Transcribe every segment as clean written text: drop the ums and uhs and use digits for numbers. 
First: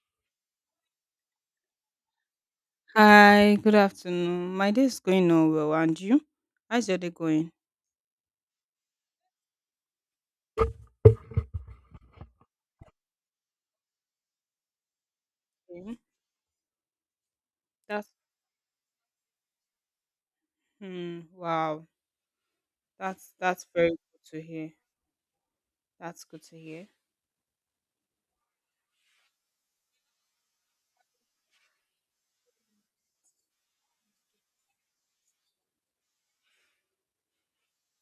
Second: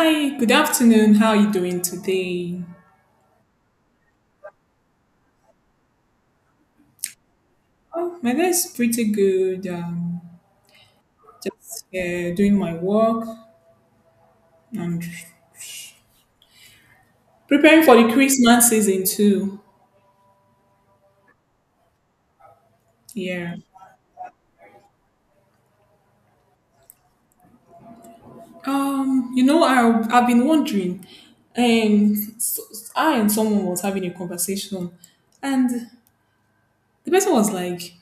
Hi, good afternoon. How are you doing today? Hi, good afternoon. My day is going on well, and you? How's your day going? Oh, my day is pretty good. Just doing my work and Okay. preparing for That's the Christmas season too. Hmm. Wow. That's Yeah. that's very good to hear. That's good to hear. Um, you know, I I've been wondering, and so, I and someone was having a conversation, and the person was like,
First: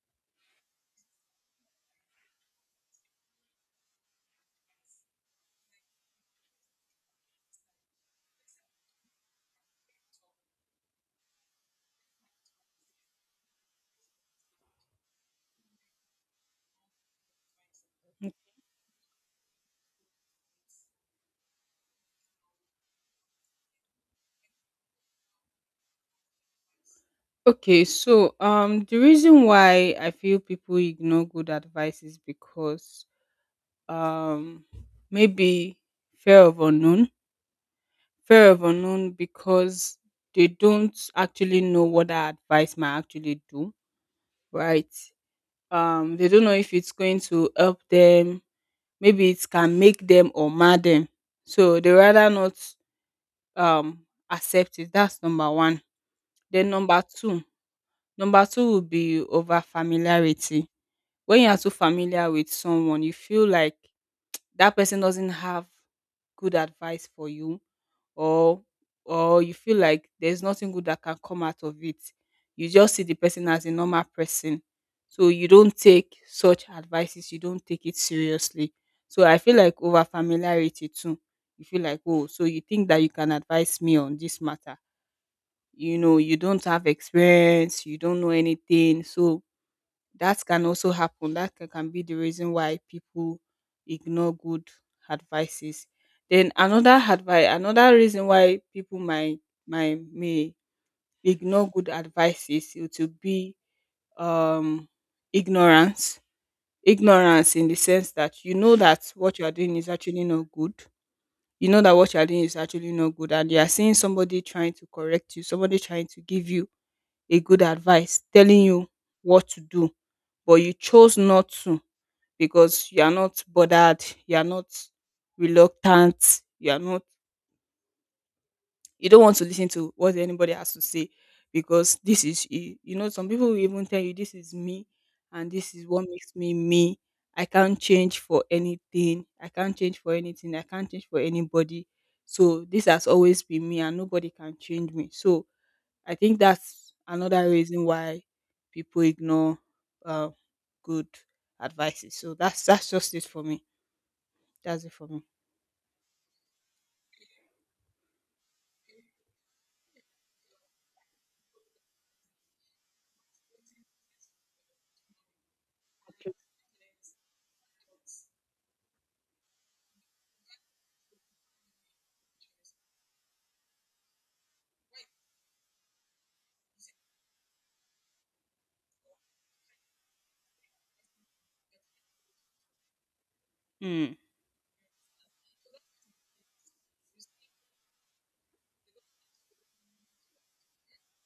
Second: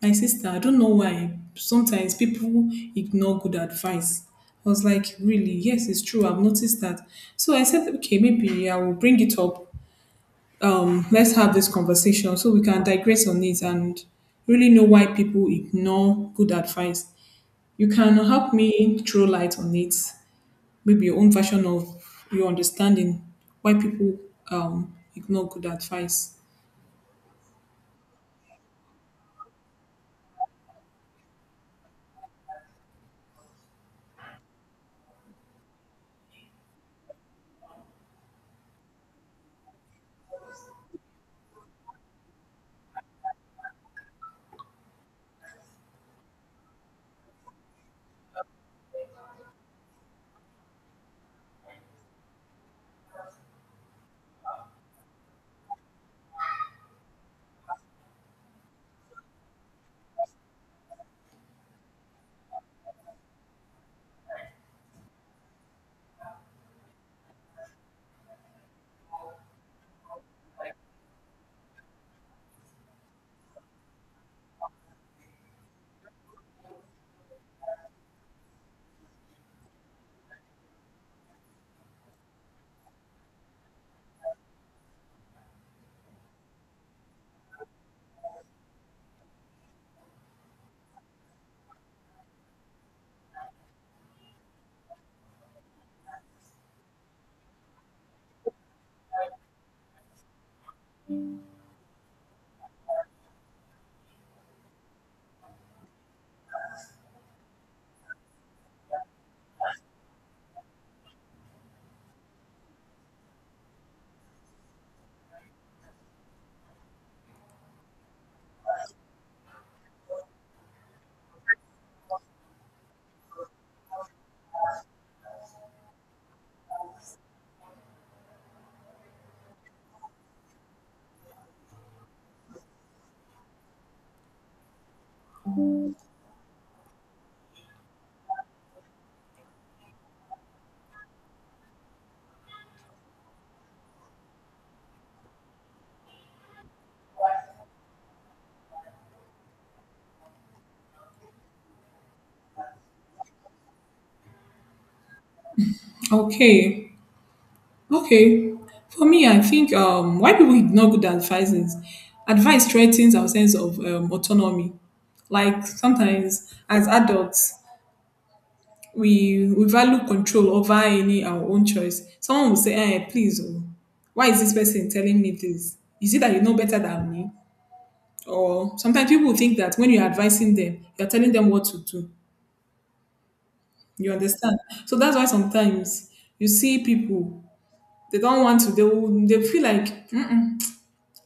my sister, I don't know why sometimes people ignore good advice. I was like, really? Yes, it's true. I've noticed that. So I said, okay, maybe I will bring it up. Let's have this conversation so we can digress on it and really know why people ignore good advice. You can help me throw light on it, maybe your own version of your understanding why people ignore good advice. Okay, so the reason why I feel people ignore good advice is because um, maybe fear of unknown, fear of unknown because they don't actually know what that advice might actually do, right? They don't know if it's going to help them, maybe it can make them or mar them. So they rather not um accept it. That's number one. Then number two would be over familiarity. When you are too familiar with someone, you feel like that person doesn't have good advice for you, or you feel like there's nothing good that can come out of it. You just see the person as a normal person, so you don't take such advices, you don't take it seriously. So I feel like over familiarity too, you feel like, oh, so you think that you can advise me on this matter? You know, you don't have experience, you don't know anything. So that can also happen. That can be the reason why people ignore good advices. Then another advice, another reason why people might may ignore good advices, it will be um ignorance. Ignorance in the sense that you know that what you are doing is actually not good. You know that what you are doing is actually not good, and you are seeing somebody trying to correct you, somebody trying to give you a good advice, telling you what to do, but you chose not to because you are not bothered, you are not reluctant, you are not, you don't want to listen to what anybody has to say, because this is you. You know, some people will even tell you, this is me, and this is what makes me me. I can't change for anything. I can't change for anything. I can't change for anybody. So this has always been me and nobody can change me. So I think that's another reason why people ignore uh, good advices. So that's just it for me. That's it for me. Okay. Okay. For me, I think why people ignore good advice is advice threatens our sense of autonomy. Like sometimes as adults, we value control over any our own choice. Someone will say, eh, please, oh, why is this person telling me this? Is it that you know better than me? Or sometimes people think that when you're advising them, you're telling them what to do. You Mm, understand? So that's why sometimes you see people, they don't want to, they, will, they feel like, "Mm-mm,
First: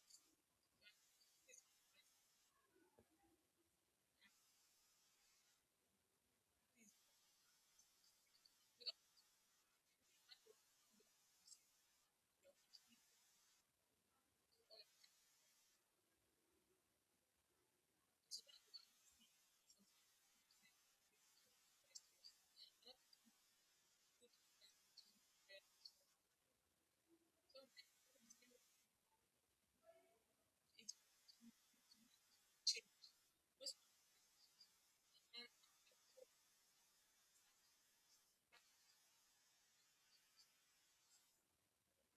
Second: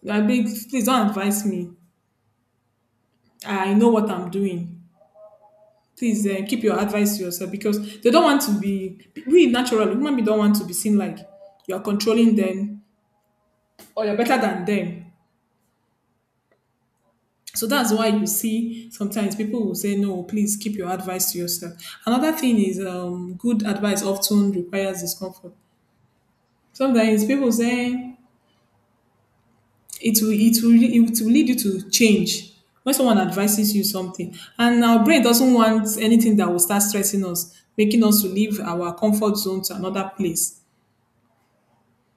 I beg, please don't advise me. I know what I'm doing. Please keep your advice to yourself," because they don't want to be. We naturally, human beings don't want to be seen like you're controlling them or you're better than them. So that's why you see sometimes people will say, no, please keep your advice to yourself. Another thing is good advice often requires discomfort. Sometimes people say, it will lead you to change. When someone advises you something and our brain doesn't want anything that will start stressing us, making us to leave our comfort zone to another place,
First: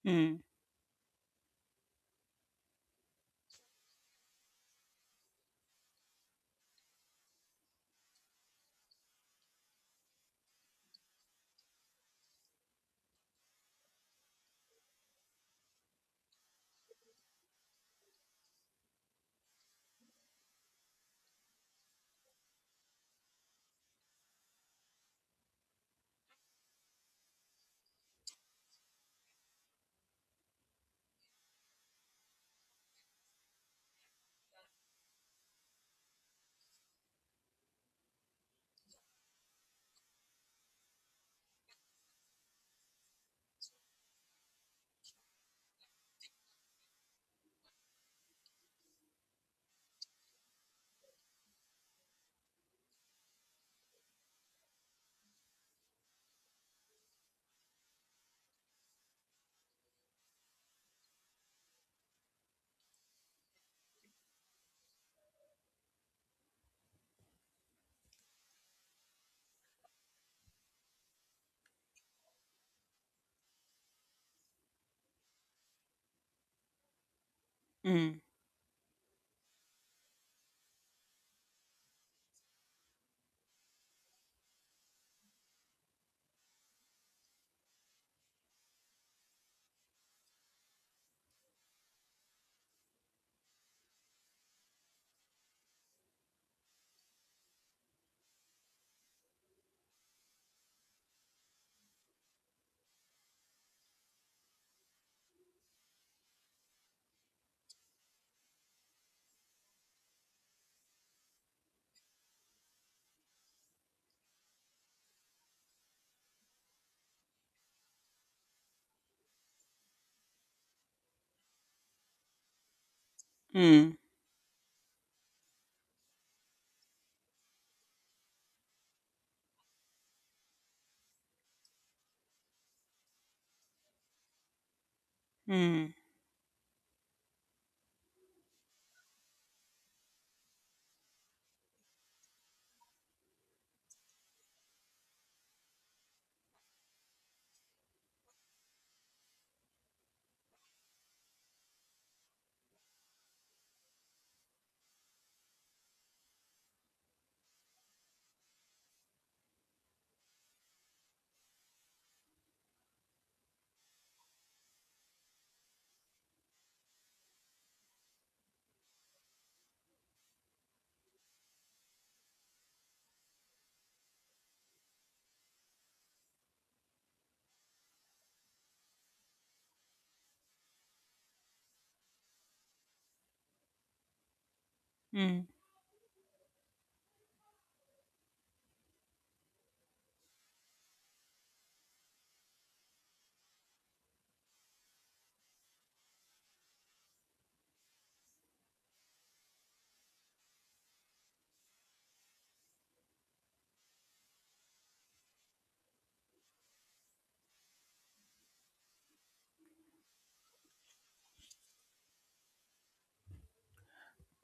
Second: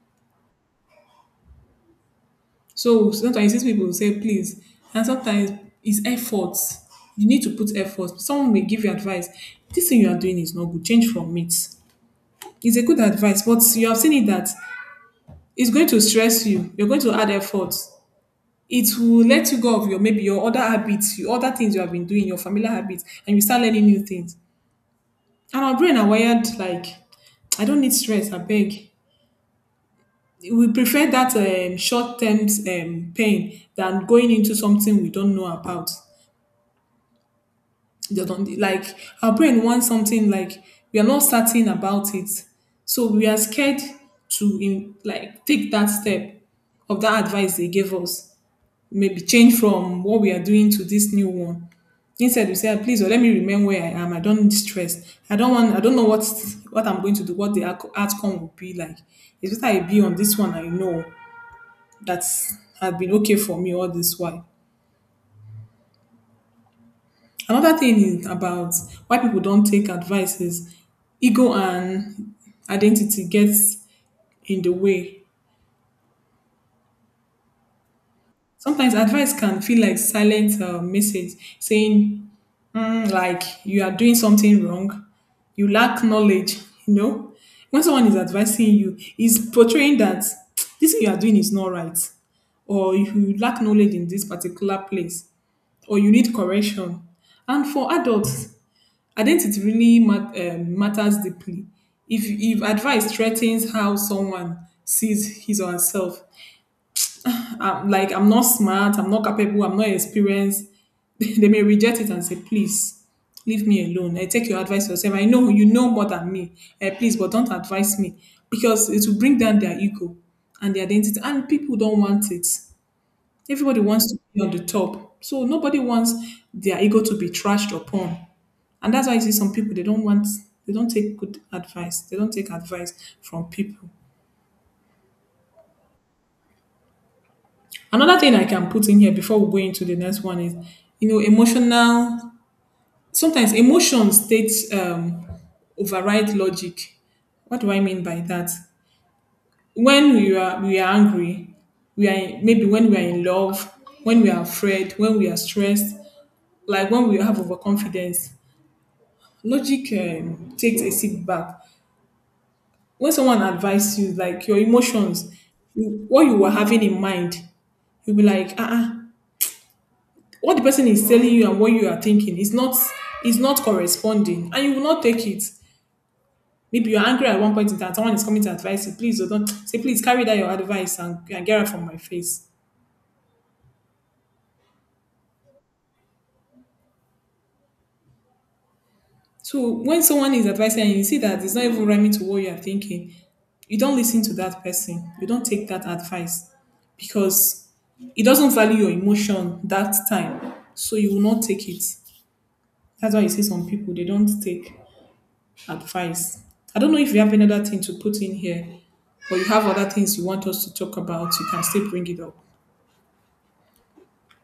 mm, so sometimes these people will say please. And sometimes it's effort, you need to put effort. Someone may give you advice, this thing you are doing is not good, change from it. It's a good advice, but you have seen it that it's going to stress you, you're going to add effort. It will let you go of your maybe your other habits, your other things you have been doing, your familiar habits, and you start learning new things. And our brain are wired like, I don't need stress, I beg. We prefer that short term pain than going into something we don't know about. They don't- Like our brain wants something like we are not certain about it, so we are scared to like take that step of that advice they gave us. Maybe change from what we are doing to this new one. Instead, you say, "Ah, please, oh, let me remain where I am. I don't need stress. I don't want. I don't know what I'm going to do. What the outcome will be like. It's better I be on this one. I know that has been okay for me all this while." Another thing is about why people don't take advice is ego and identity gets in the way. mm, Sometimes advice can feel like silent message saying like you are doing something wrong, you lack knowledge, you know. When someone is advising you, is portraying that this thing you are doing is not right, or you lack knowledge in this particular place, or you need correction. And for adults, identity really matters deeply. If advice threatens how someone sees his or herself, I'm like I'm not smart, I'm not capable, I'm not experienced. They may reject it and say, please, leave me alone. I take your advice yourself. I know you know more than me. Eh, please, but don't advise me. Because it will bring down their ego and their identity. And people don't want it. Everybody mm, wants to be on the top. So nobody wants their ego to be trashed upon. And that's why you see some people they don't take good advice. They don't take advice from people. mm, Another thing I can put in here before we go into the next one is emotional. Sometimes emotion states override logic. What do I mean by that? When we are angry, we are maybe when we are in love, when we are afraid, when we are stressed, like when we have overconfidence, logic takes a seat back. When someone advises you, like your emotions, what you were having in mind, you'll be like, ah, what the person is telling you and what you are thinking is not corresponding, and you will not take it. Maybe you're angry at one point in time, someone is coming to advise you, please, or don't say please, carry that your advice and get out from my face. mm. So when someone is advising and you see that it's not even rhyming to what you are thinking, you don't listen to that person, you don't take that advice, because it doesn't value your emotion that time, so you will not take it. That's why you see some people they don't take advice. I don't know if you have another thing to put in here, or you have other things you want us to talk about. You can still bring it up.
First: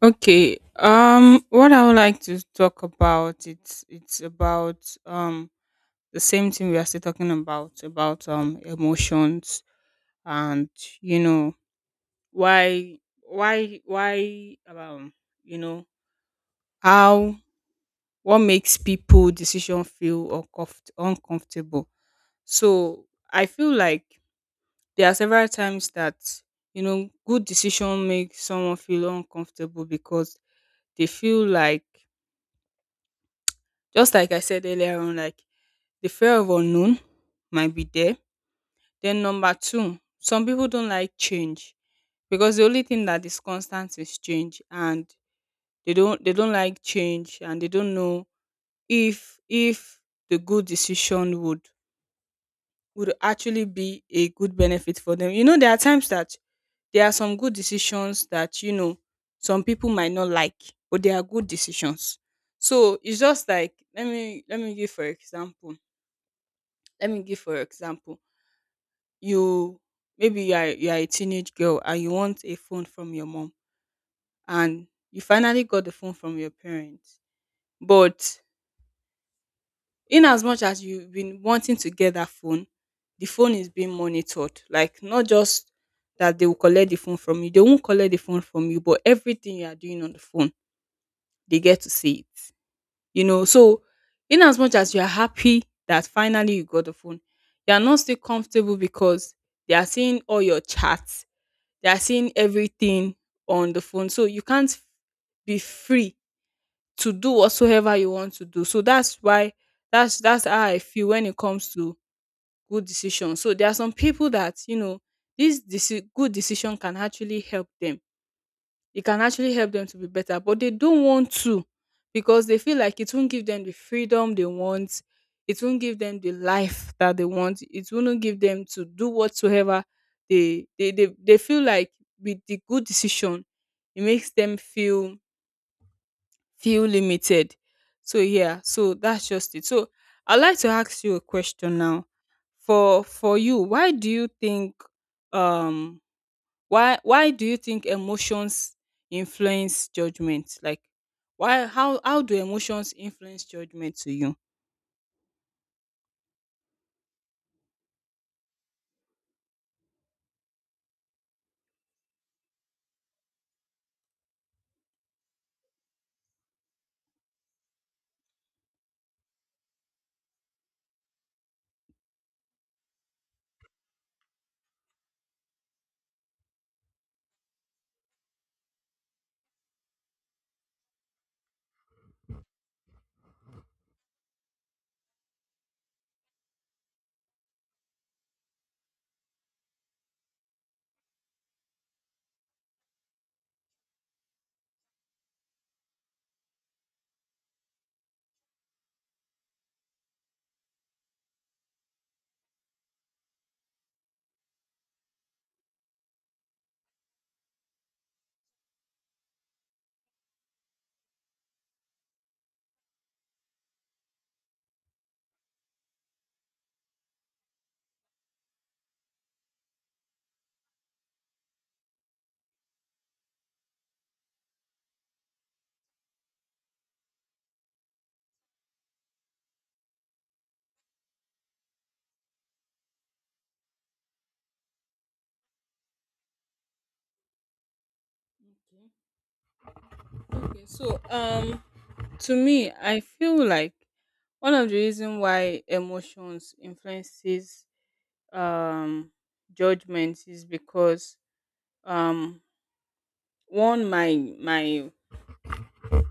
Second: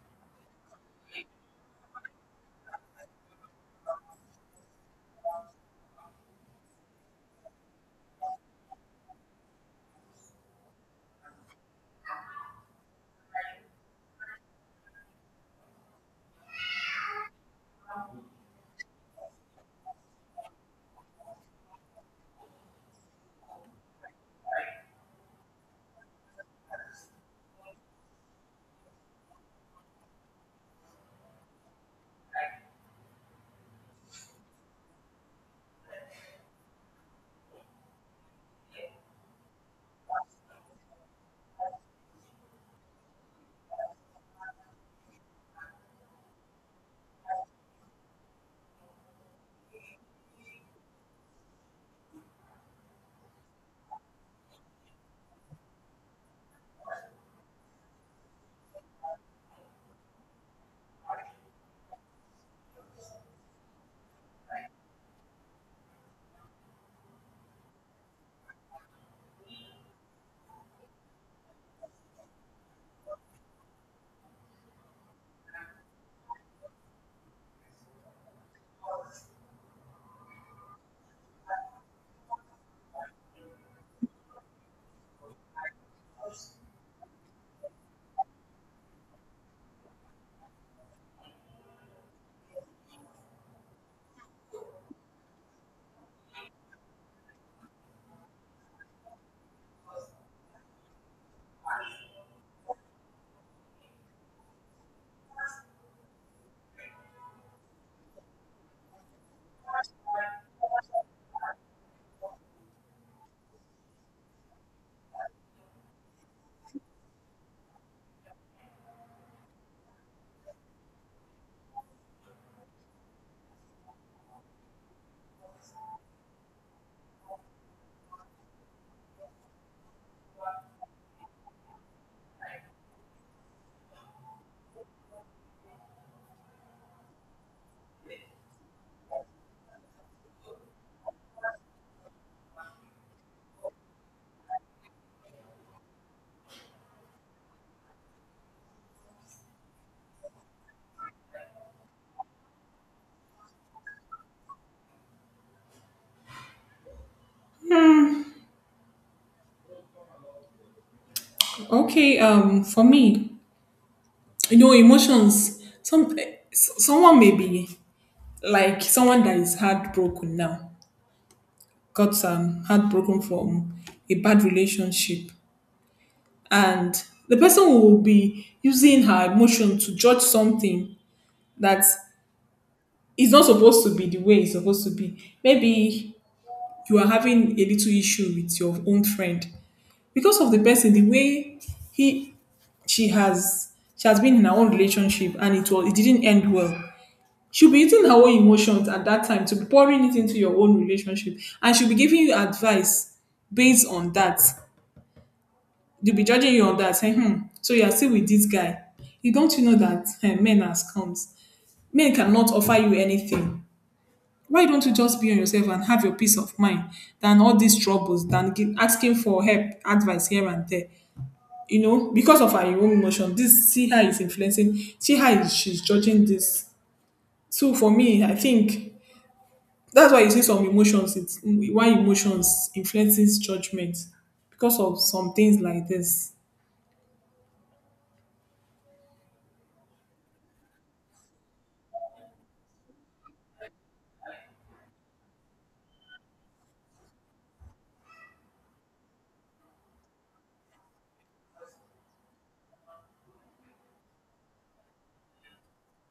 Okay. What I would like to talk about, it's about um the same thing we are still talking about emotions and, you know, why why you know, how, what makes people decision feel uncomfortable. So I feel like there are several times that, you know, good decision make someone feel uncomfortable because they feel like, just like I said earlier on, like the fear of unknown might be there. Then number two, some people don't like change because the only thing that is constant is change, and they don't like change, and they don't know if the good decision would actually be a good benefit for them. You know, there are times that there are some good decisions that, you know, some people might not like, but they are good decisions. So it's just like, let me give for example. Let me give for example. You, maybe you are a teenage girl and you want a phone from your mom, and you finally got the phone from your parents. But in as much as you've been wanting to get that phone, the phone is being monitored. Like, not just that they will collect the phone from you. They won't collect the phone from you, but everything you are doing on the phone, they get to see it. You know, so in as much as you are happy that finally you got the phone, you are not still comfortable because they are seeing all your chats, they are seeing everything on the phone. So you can't be free to do whatsoever you want to do. So that's why, that's how I feel when it comes to good decisions. So there are some people that, you know, this good decision can actually help them, it can actually help them to be better, but they don't want to because they feel like it won't give them the freedom they want. It won't give them the life that they want. It won't give them to do whatsoever they feel like with the good decision, it makes them feel, feel limited. So yeah, so that's just it. So I'd like to ask you a question now. For you, why do you think um why do you think emotions influence judgment, like, why how do emotions influence judgment to you? Okay. For me, emotions. Some someone may be like someone that is heartbroken now, got heartbroken from a bad relationship, and the person will be using her emotion to judge something that is not supposed to be the way it's supposed to be. Maybe you are having a little issue with your own friend, because of the person, the way he she has she has been in her own relationship and it was it didn't end well. She'll be eating her own emotions at that time to be pouring it into your own relationship. And she'll be giving you advice based on that. They'll be judging you on that, saying, hmm, so you are still with this guy. You don't you know that men are scums. Men cannot offer you anything, why don't you just be on yourself and have your peace of mind than all these troubles than asking for help advice here and there because of her own emotion. This, see how it's influencing, see how she's judging this. So for me I think that's why you see some emotions, it's why emotions influences judgment, because of some things like this. Okay, so to me I feel like one of the reason why emotions influences um judgment is because um one, my my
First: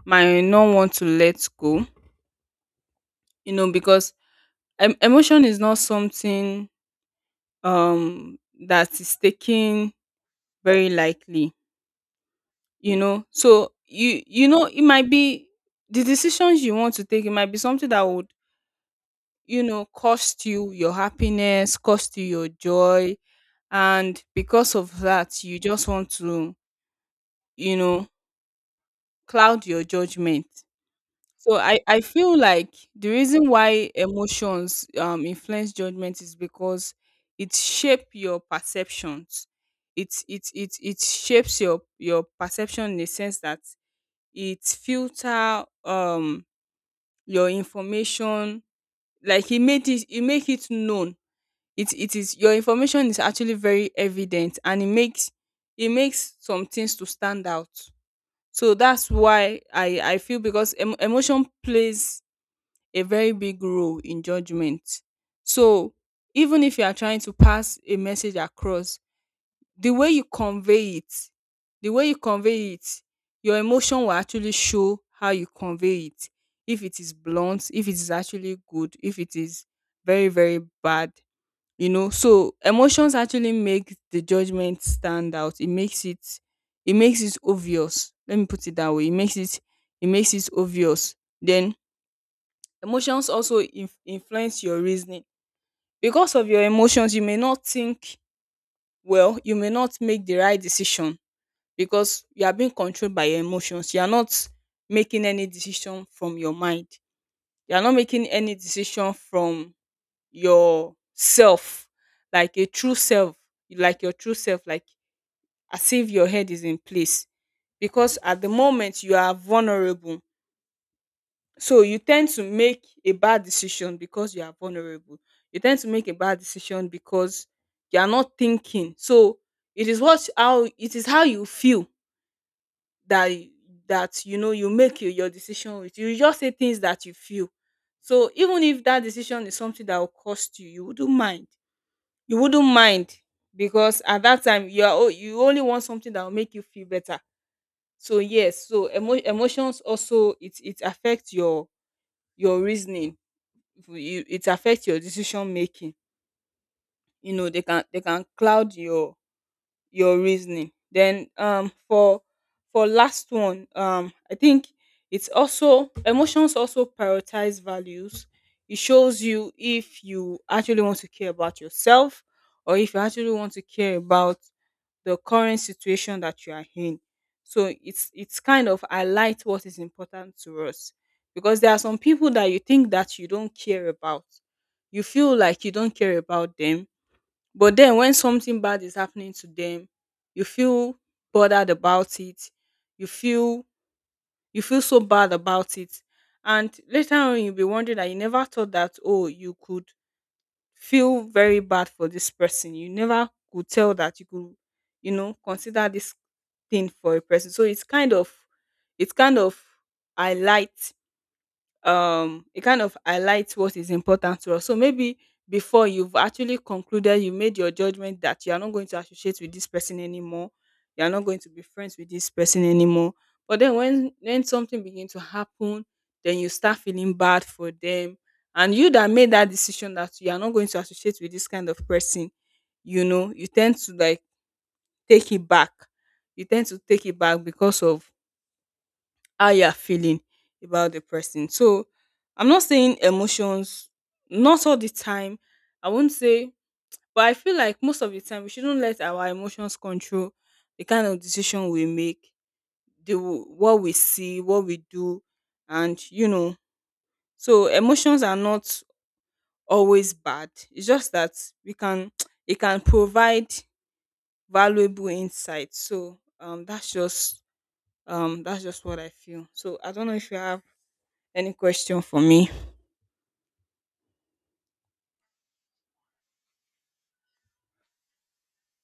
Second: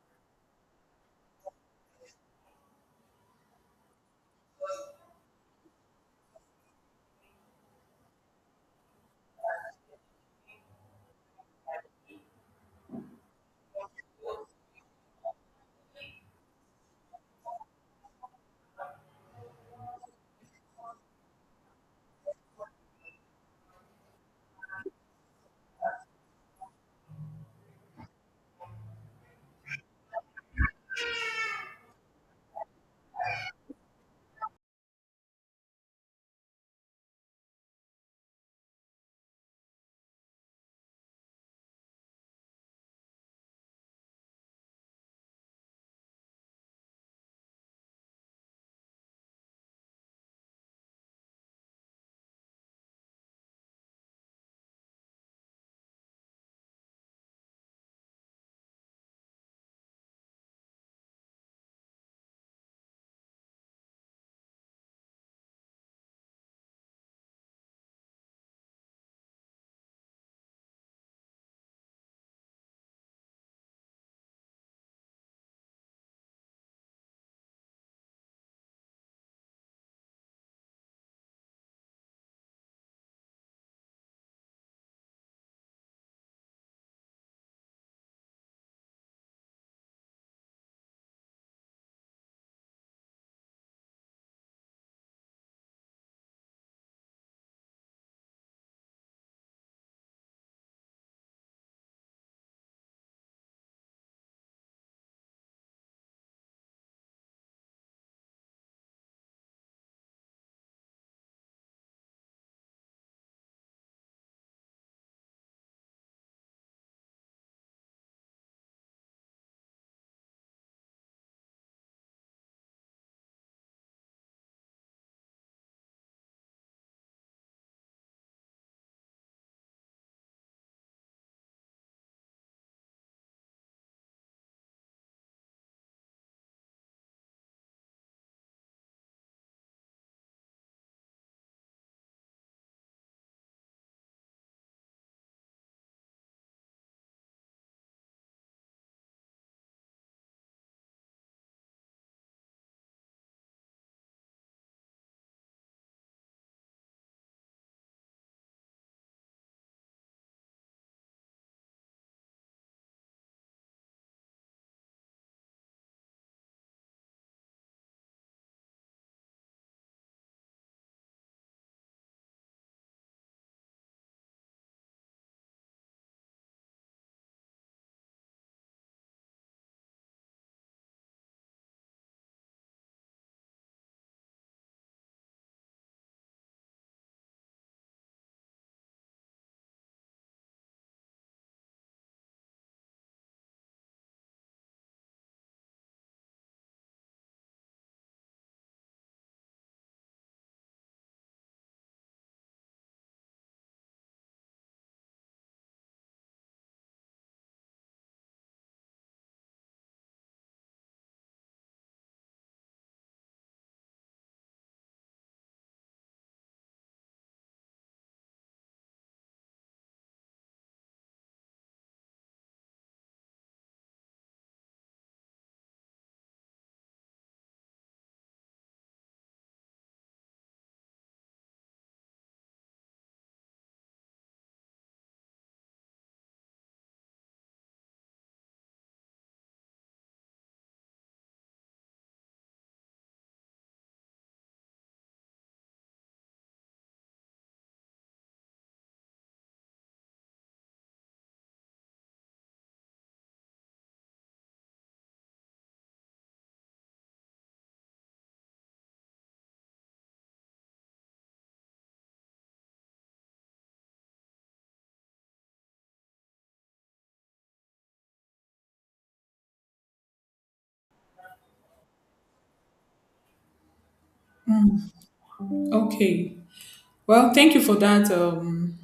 my not want to let go, you know, because emotion is not something um that is taken very lightly. You know, so you know, it might be the decisions you want to take, it might be something that would, you know, cost you your happiness, cost you your joy. And because of that you just want to, you know, cloud your judgment. So I feel like the reason why emotions influence judgment is because it shape your perceptions. It shapes your perception in the sense that it filter your information, like e made it, e make it known. It is Your information is actually very evident, and it makes, it makes some things to stand out. So that's why I feel, because em emotion plays a very big role in judgment. So even if you are trying to pass a message across, the way you convey it, the way you convey it, your emotion will actually show how you convey it, if it is blunt, if it is actually good, if it is very, very bad. You know, so emotions actually make the judgment stand out, it makes it, it makes it obvious. Let me put it that way. It makes it, it makes it obvious. Then emotions also influence your reasoning. Because of your emotions you may not think well, you may not make the right decision, because you are being controlled by your emotions. You are not making any decision from your mind. You are not making any decision from your self, like a true self, like your true self, like as if your head is in place. Because at the moment you are vulnerable. So you tend to make a bad decision because you are vulnerable. You tend to make a bad decision because you are not thinking. So it is what, how it is, how you feel that that, you know, you make your decision, with you just say things that you feel. So even if that decision is something that will cost you, you wouldn't mind, you wouldn't mind, because at that time you are you only want something that will make you feel better. So yes, so emotions also, it affects your reasoning, you, it affects your decision making. You know, they can cloud your reasoning. Then for last one, I think it's also emotions also prioritize values. It shows you if you actually want to care about yourself or if you actually want to care about the current situation that you are in. So it's kind of highlight what is important to us. Because there are some people that you think that you don't care about. You feel like you don't care about them, but then when something bad is happening to them, you feel bothered about it. You feel, you feel so bad about it. And later on you'll be wondering that you never thought that, oh, you could feel very bad for this person. You never could tell that you could, you know, consider this thing for a person. So it's kind of, it's kind of highlight it kind of highlights what is important to us. So maybe before you've actually concluded, you made your judgment that you are not going to associate with this person anymore, you are not going to be friends with this person anymore. But then when something begins to happen, then you start feeling bad for them. And you that made that decision that you are not going to associate with this kind of person, you know, you tend to like take it back. You tend to take it back because of how you are feeling about the person. So I'm not saying emotions, not all the time. I won't say, but I feel like most of the time we shouldn't let our emotions control the kind of decision we make, the what we see, what we do, and you know. So emotions are not always bad. It's just that we can it can provide valuable insight. So that's just what I feel. So I don't know if you have any question for me. Okay, well, thank you for that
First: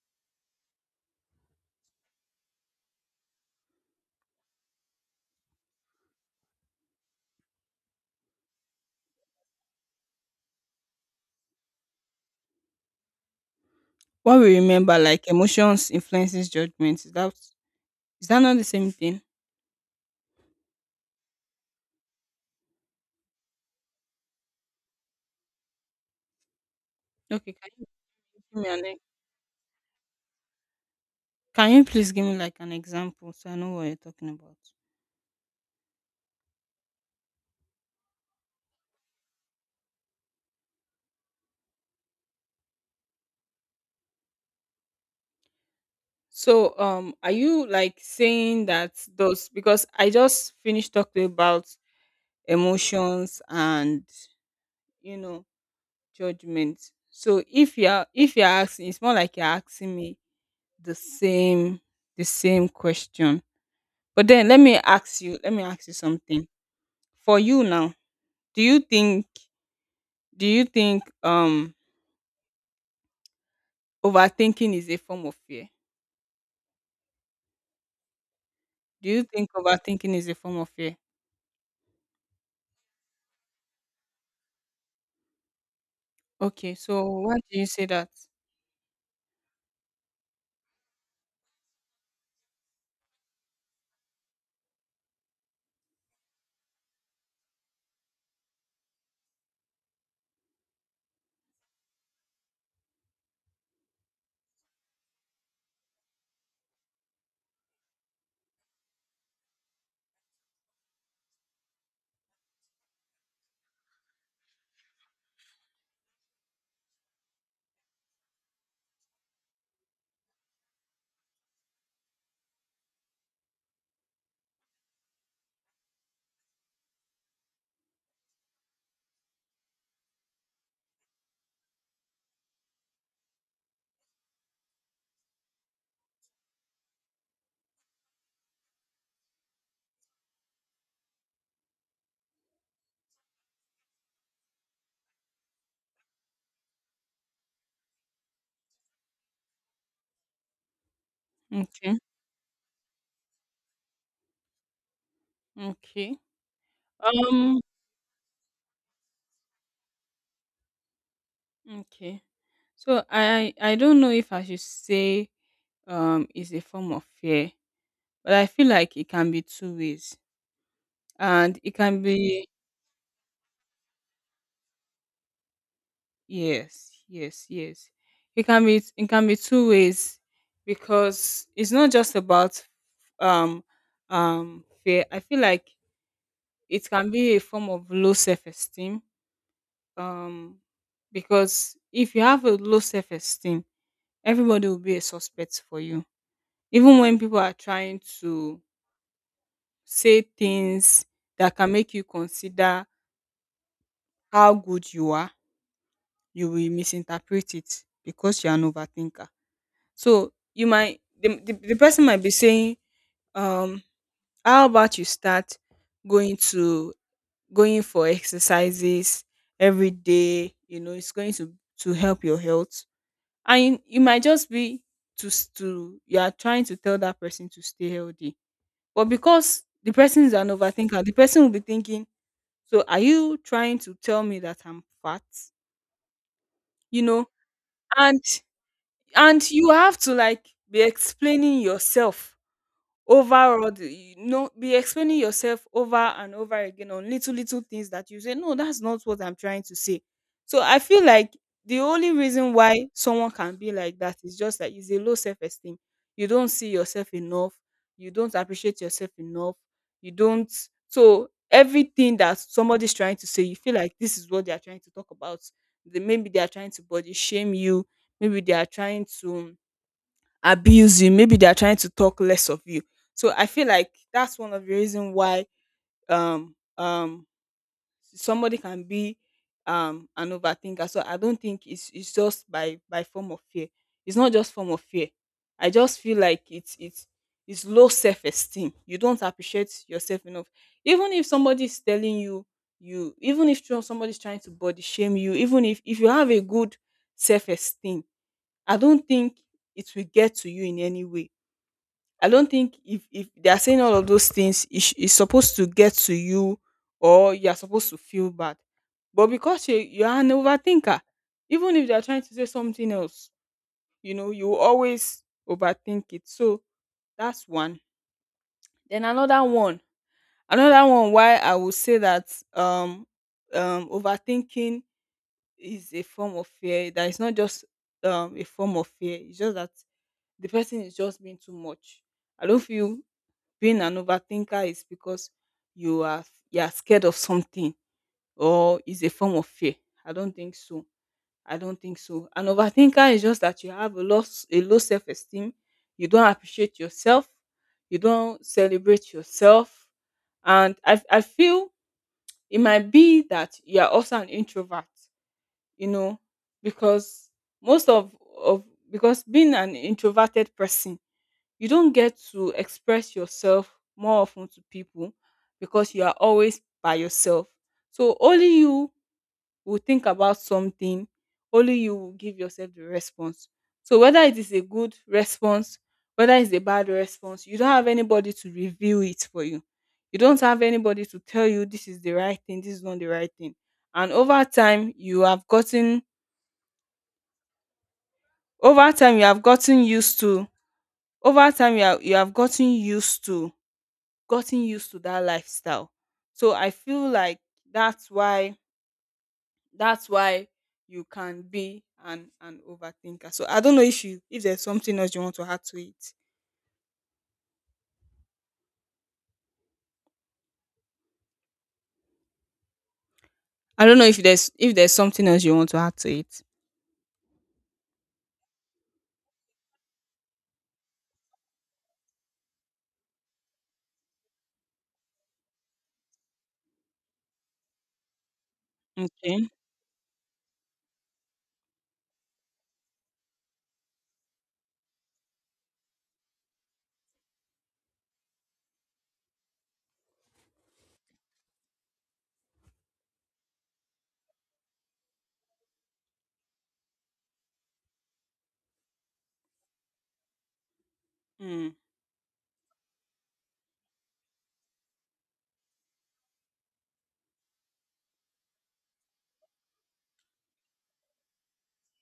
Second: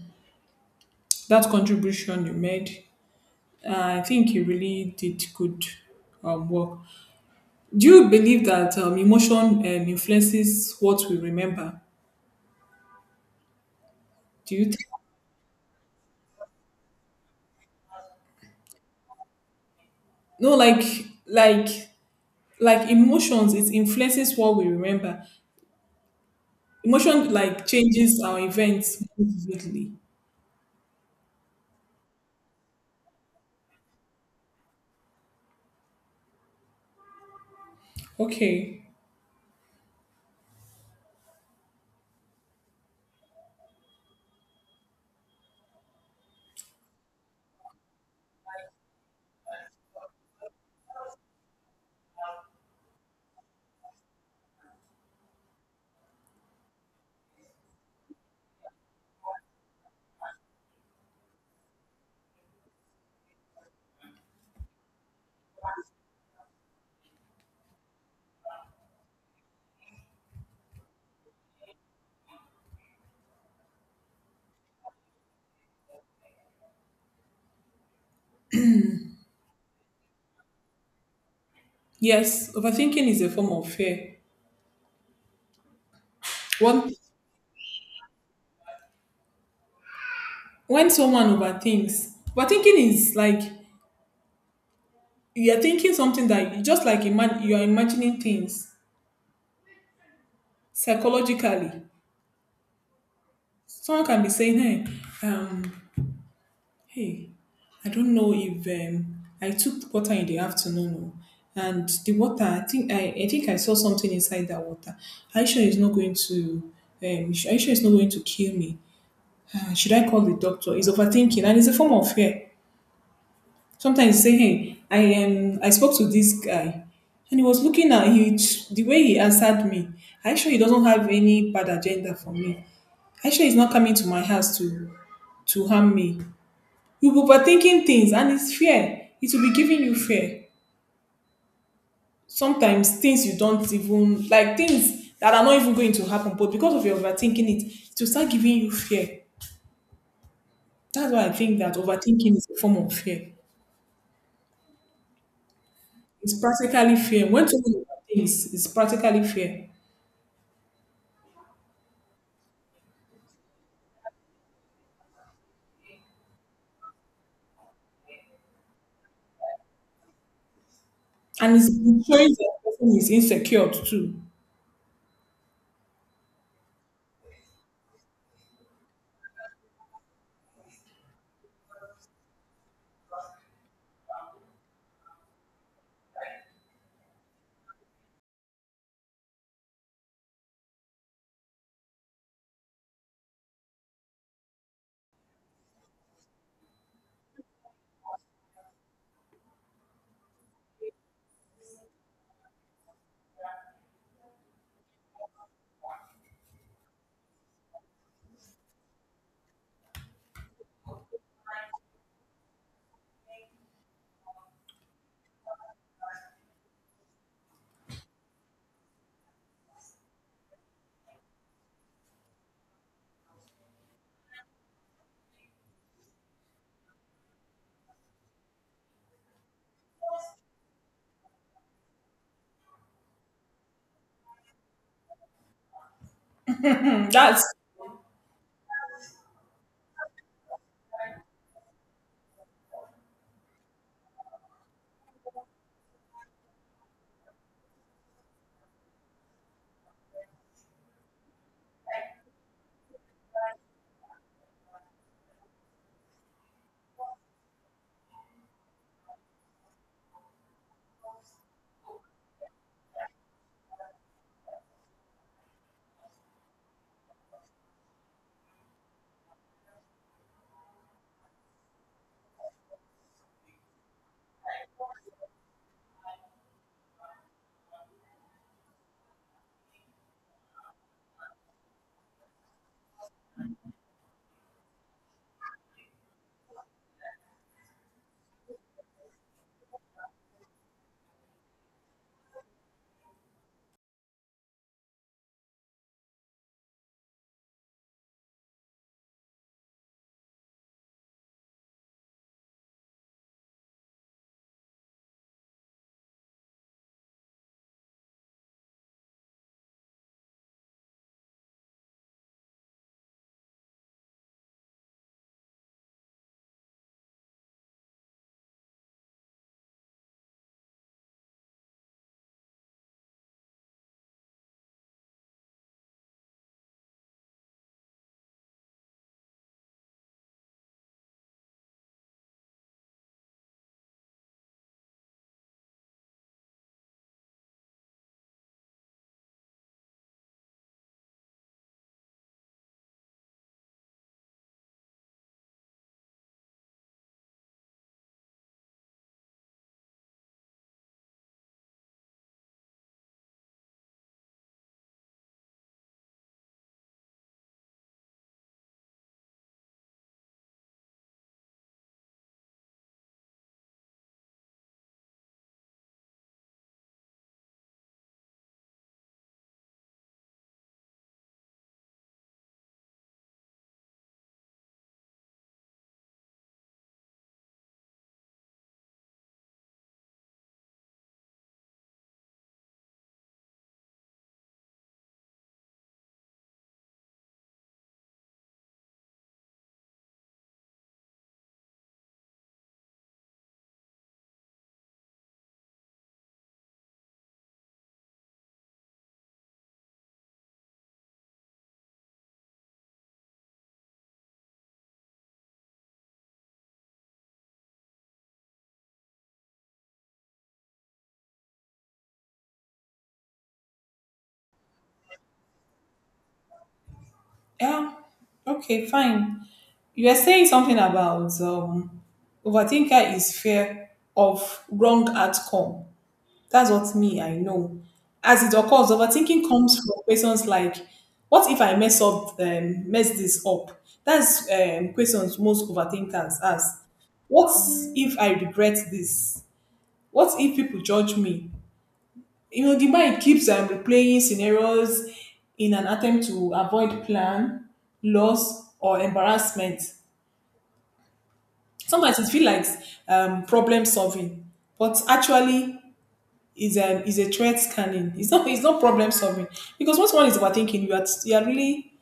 that contribution you made. I think you really did good work. Do you believe that emotion influences what we remember? What we Do you think? remember, like emotions influences judgment. Is that not the same thing? No, like like emotions, it influences what we remember. Emotion Okay, like changes our give me an e- events vividly. can you please give me like an example so I know what you're talking about? Okay. So are you like saying that, those, because I just finished talking about emotions and you know judgment? So if you're asking, it's more like you're asking me the same the same question. But then let me ask you something. For you now, do you think Do you think overthinking is a form of fear? Do you think overthinking is a form of fear? Yes, overthinking is a form of fear. Okay, One, so why do you say that? when someone overthinks, overthinking is like you're thinking something that just like imagine you're imagining things psychologically. Someone can be saying, "Hey, hey, I don't know if I took water in the afternoon, oh, and the water. I think I saw something inside that water. Are you sure it's not going to? Are you sure it's not going to kill me? Should I call the doctor?" It's overthinking, and it's a form of fear. Sometimes you say, "Hey, I spoke to this guy, and he was looking at he the way he answered me. Are you sure he doesn't have any bad agenda for me? Are you sure he's not coming to my house to harm me?" You be overtinking things and its fear, it will be giving you fear, sometimes things you don't even like, things that are not even going to happen, but because of your overthinking it will start giving you fear. That's why I think that Okay. overthinking is a form of fear. Okay. It's practically fear, when Um someone overthinks it's practically fear. okay. So I don't know if I should say is a form of fear, but I feel like it can be two ways. And And it's it can showing that be the person is insecure too. Yes, yes, yes. It can be two ways, because it's not just about um fear. I feel like it can be a form of low self-esteem, um because if you have a low self-esteem, everybody will be a suspect for you, even when people are trying to say things that can make you consider how good you are. You will misinterpret it because you are an overthinker. So you might the person might be saying, um how about you start going to going for exercises every day? You know it's going to help your health. And you might just be to s- to you are trying to tell that person to stay healthy. But because the person is an overthinker, the person will be thinking, so are you trying to tell me that I'm fat? You Hmm, know? that's And and you have to like be explaining yourself. Overall, be explaining yourself over and over again on little little things that you say, no, that's not what I'm trying to say. So I feel like the only reason why someone can be like that is just that it's a low self-esteem. You don't see yourself enough, you don't appreciate yourself enough, you don't. So everything that somebody's trying to say, you feel like this is what they are trying to talk about. Maybe they are trying to body shame you. Maybe they are trying to abuse you. Maybe they're trying to talk less of you. So I feel like that's one of the reason why um um somebody can be an overthinker. So I don't think it's just by form of fear. It's not just form of fear. I just feel like it's low self-esteem. You don't appreciate yourself enough. Even if somebody is telling you, even if somebody's trying to body shame you, even if you have a good self-esteem, I don't think it will get to you in any way. I don't think, if they are saying all of those things, it's supposed to get to you, or you are supposed to feel bad. But because you are an overthinker, even if they are trying to say something else, you always overthink it. So that's one. Then another one. Why I would say that um overthinking is a form of fear. That it's not just a form of fear. It's just that the person is just being too much. I don't feel being an overthinker is because you are you are scared of something, or is a form of fear. I don't think so. I don't think so. An overthinker is just that you have a low self esteem. You don't appreciate yourself. You don't celebrate yourself. And I feel it might be that you are also an introvert. You know, because most of because being an introverted person, you don't get to express yourself more often to people, because you are always by yourself. So only you will think about something, only you will give yourself the response. So whether it is a good response, whether it's a bad response, you don't have anybody to review it for you. You don't have anybody to tell you this is the right thing, this is not the right thing. And over time, you have gotten over time you have gotten used to over time you have gotten used to that lifestyle. So I feel like that's why that's why you can be an overthinker. So I don't know if there's something else you want to add to it. I don't know if there's something else you want to add to it. yeah, okay fine, you are saying something about overthinker is fear of wrong outcome. That's what me, I know. As it occurs, Okay. overthinking comes from questions like, what if I mess up, mess this up? That's questions most overthinkers ask. What if I regret this? What if people judge me? You know, the mind keeps replaying scenarios in an attempt to avoid plan, loss, or embarrassment. Mm, Sometimes it feels like problem solving, but actually, is a threat scanning. It's not problem solving, because once one is overthinking, you are you are really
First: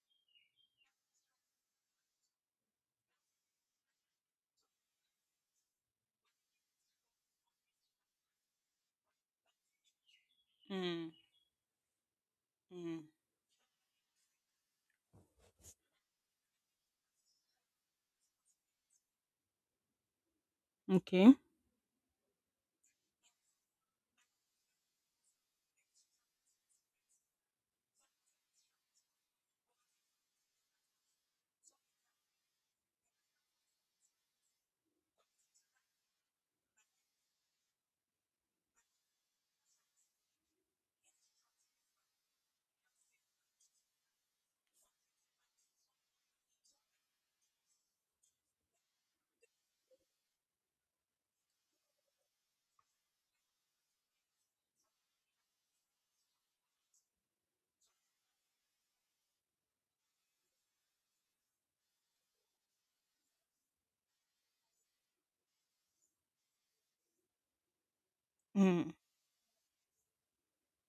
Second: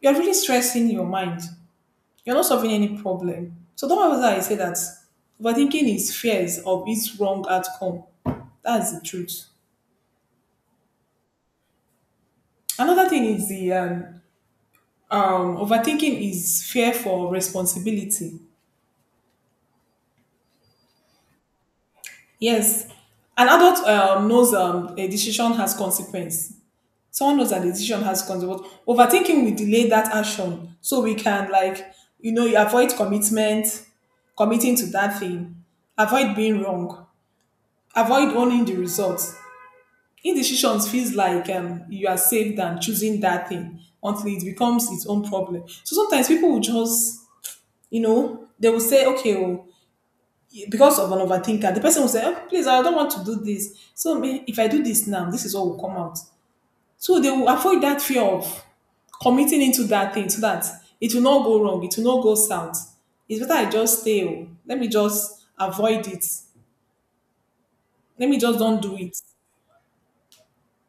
you are really stressing your mind. You're not solving any problem. So don't ever I say that overthinking is fears of its wrong outcome. That's the truth. mm, Another mm. thing is the overthinking is fear for responsibility. Okay. Yes, an adult knows a decision has consequence, someone knows that the decision has consequences. But overthinking will delay that action, so we can like you know you avoid commitment, committing to that thing, avoid being wrong, avoid owning the results. Indecisions feels like you are safe than choosing that thing until it becomes its own problem. So sometimes people will just, you know, they will say, okay, oh, because of an overthinker, the person will say, oh, please, I don't want to do this. So if I do this now, this is what will come out. So they will avoid that fear of committing into that thing so that it will not go wrong, it will not go south. It's better I just stay. Oh, let me just avoid it. Let me just don't Mm, do it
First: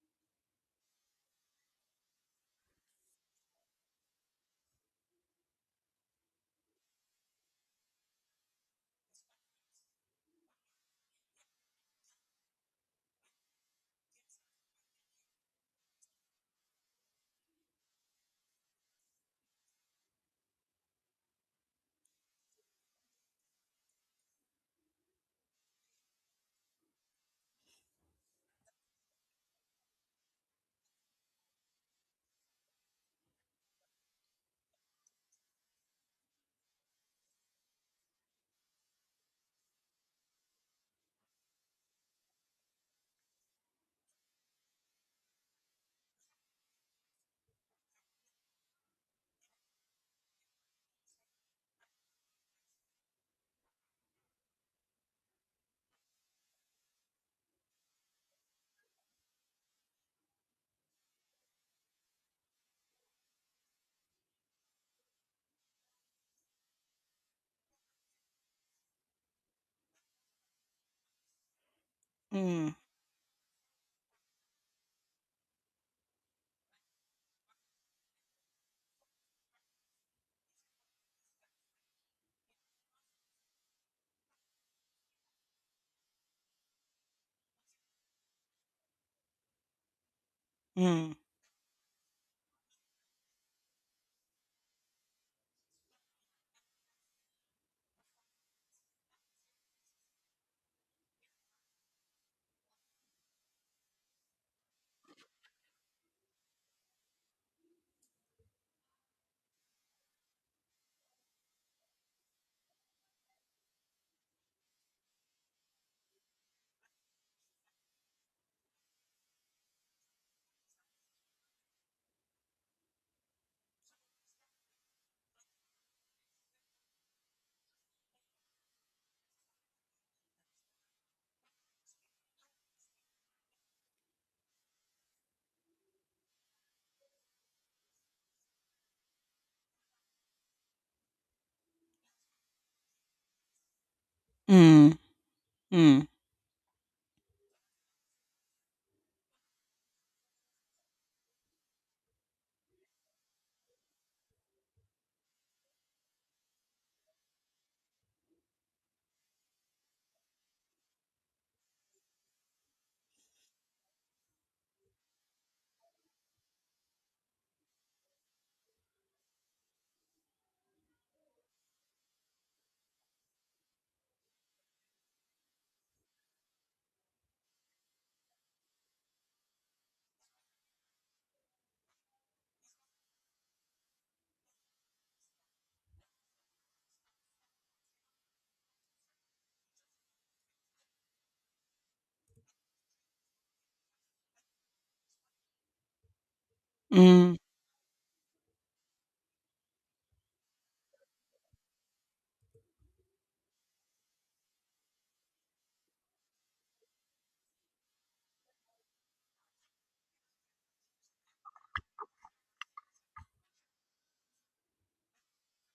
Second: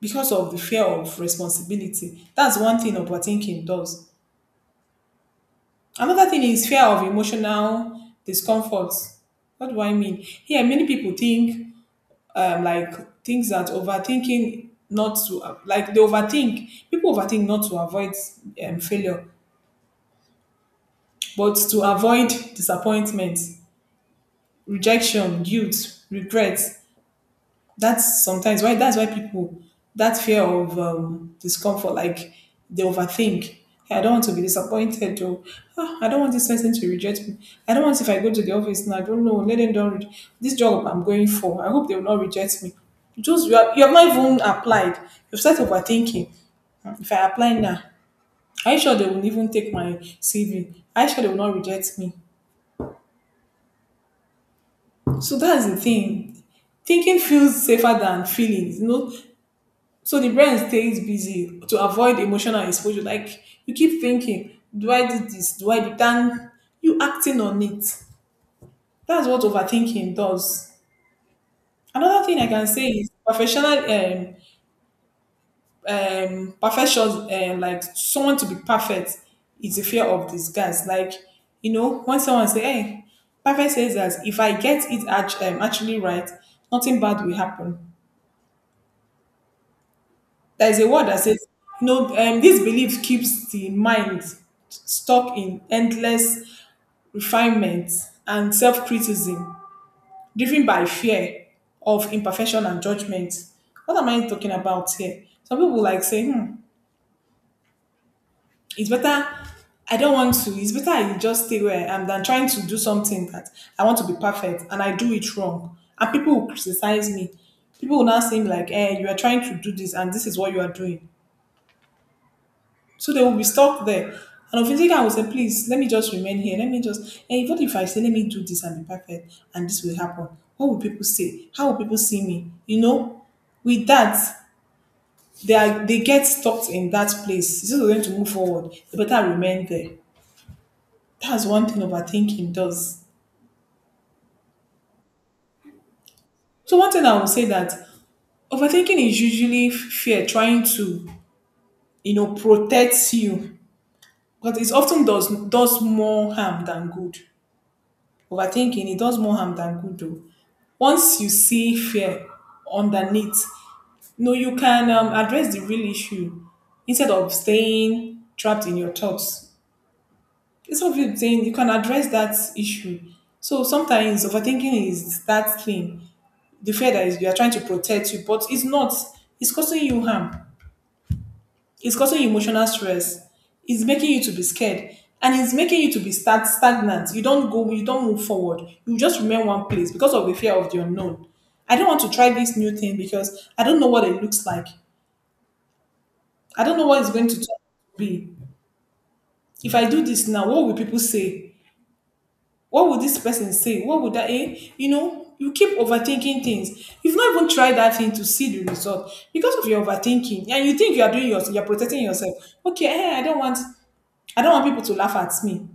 because of the fear of responsibility. That's one thing overthinking does. Another thing is fear of emotional discomfort. What do I mean? Here, many people think like things that overthinking not to like they overthink. People overthink not to avoid failure. But to avoid disappointment, rejection, guilt, regret, that's sometimes why that's why people that fear of discomfort, like they overthink. "Hey, I don't want to be disappointed, or "Ah, I don't want this person to reject me. I don't want if I go to the office now, I don't know, let them don't. This job I'm going for, I hope they will not reject me. Just you, are, you have not even applied. You've started overthinking. If I apply now, are you sure they will even take my CV? Are you sure they will not reject me? So that's the thing. Thinking feels safer than feelings, you know. So the brain stays busy to avoid emotional exposure. Like you keep thinking, do I do this? Do I do that? You acting on it. That's what overthinking does. Another thing I can mm, say is professional um perfection, like someone to be perfect is a fear of disgust. Like you know when someone say, "Hey, perfect says that if I get it actually right, nothing bad will happen." There's a word mm, that says, no, this belief keeps the mind stuck in endless refinement and self criticism, driven by fear of imperfection and judgment. What am I talking about here? Some people like say, hmm, it's better. I don't want to. It's better I just stay where I am than trying to do something that I want to be perfect and I do it wrong. And people will criticize me. People will now seem like, eh, you are trying to do this and this is what you are doing. So they will be stuck there. And of thinking, I will say, please, let me just remain here. Let me just, and even if I say, let me do this and be perfect, and this will happen, what will people say? How will people see me? You know, with that, they get stuck in that place. Instead of them to move forward, they better remain there. That's one thing overthinking does. mm, mm, So one thing I will say that overthinking is usually fear trying to, you know, protect you. But it often does more harm than good. Overthinking it does more harm than good though. Once you see fear underneath, no, you can address the real issue instead of staying trapped in your thoughts. Instead of you saying you can address that issue. So sometimes overthinking is that thing, the fear that is you are trying to protect you, but it's not. It's causing you harm, it's causing you emotional stress, it's making you to be scared, and it's making you to be stagnant. You don't go, you don't move forward, you just remain one place because of the fear of the unknown. I don't want to try this new thing because I don't know what it looks like, I don't know what it's going mm, to turn out to be. If I do this now, what will people say? What would this person say? What would that, eh, you know, you keep overthinking things. You've not even tried that thing to see the result because of your overthinking, and you think you are doing yourself, you're protecting yourself. Okay, eh, I don't want people to laugh at me.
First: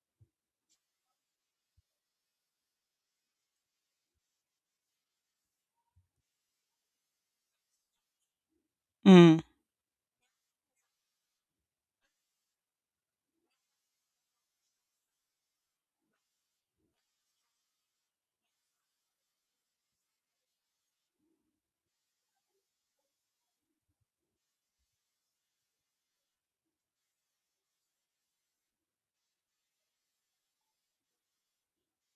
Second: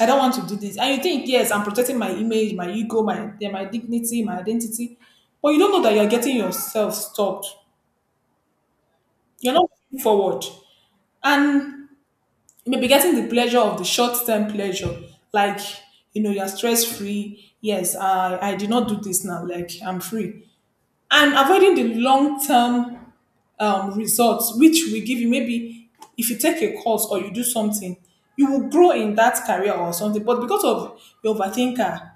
I don't want to do this. And you think, yes, I'm protecting my image, my ego, my yeah, my dignity, my identity. But you don't know that you're getting yourself stopped. mm. You're not moving forward. And you may be getting the pleasure of the short-term pleasure. Like, you know, you're stress-free. Yes, I did not do this now. Like, I'm free. And avoiding the long-term results which will give you maybe if you take a course or you do something you will grow in that career or something. But because of your overthinker,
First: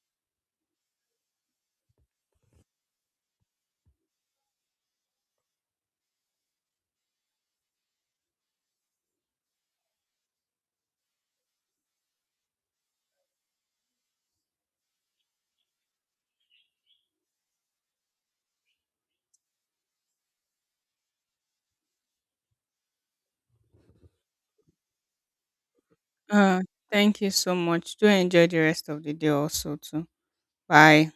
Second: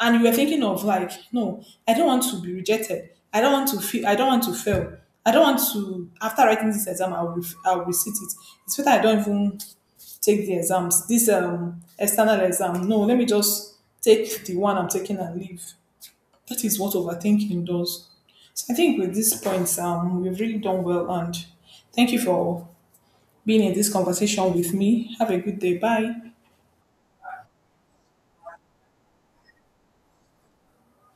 and you were thinking of like, no, I don't want to be rejected, I don't want to feel, I don't want to fail, I don't want to, after writing this exam, I'll resit it. It's better I don't even take the exams, this external exam. No, let me just take the one I'm taking and leave. That is what overthinking does. So I think with these points, we've really done well. And thank you for being in this conversation with me. Have a good day. Bye. Uh, Thank you so much. Do enjoy the rest of the day also too. Bye.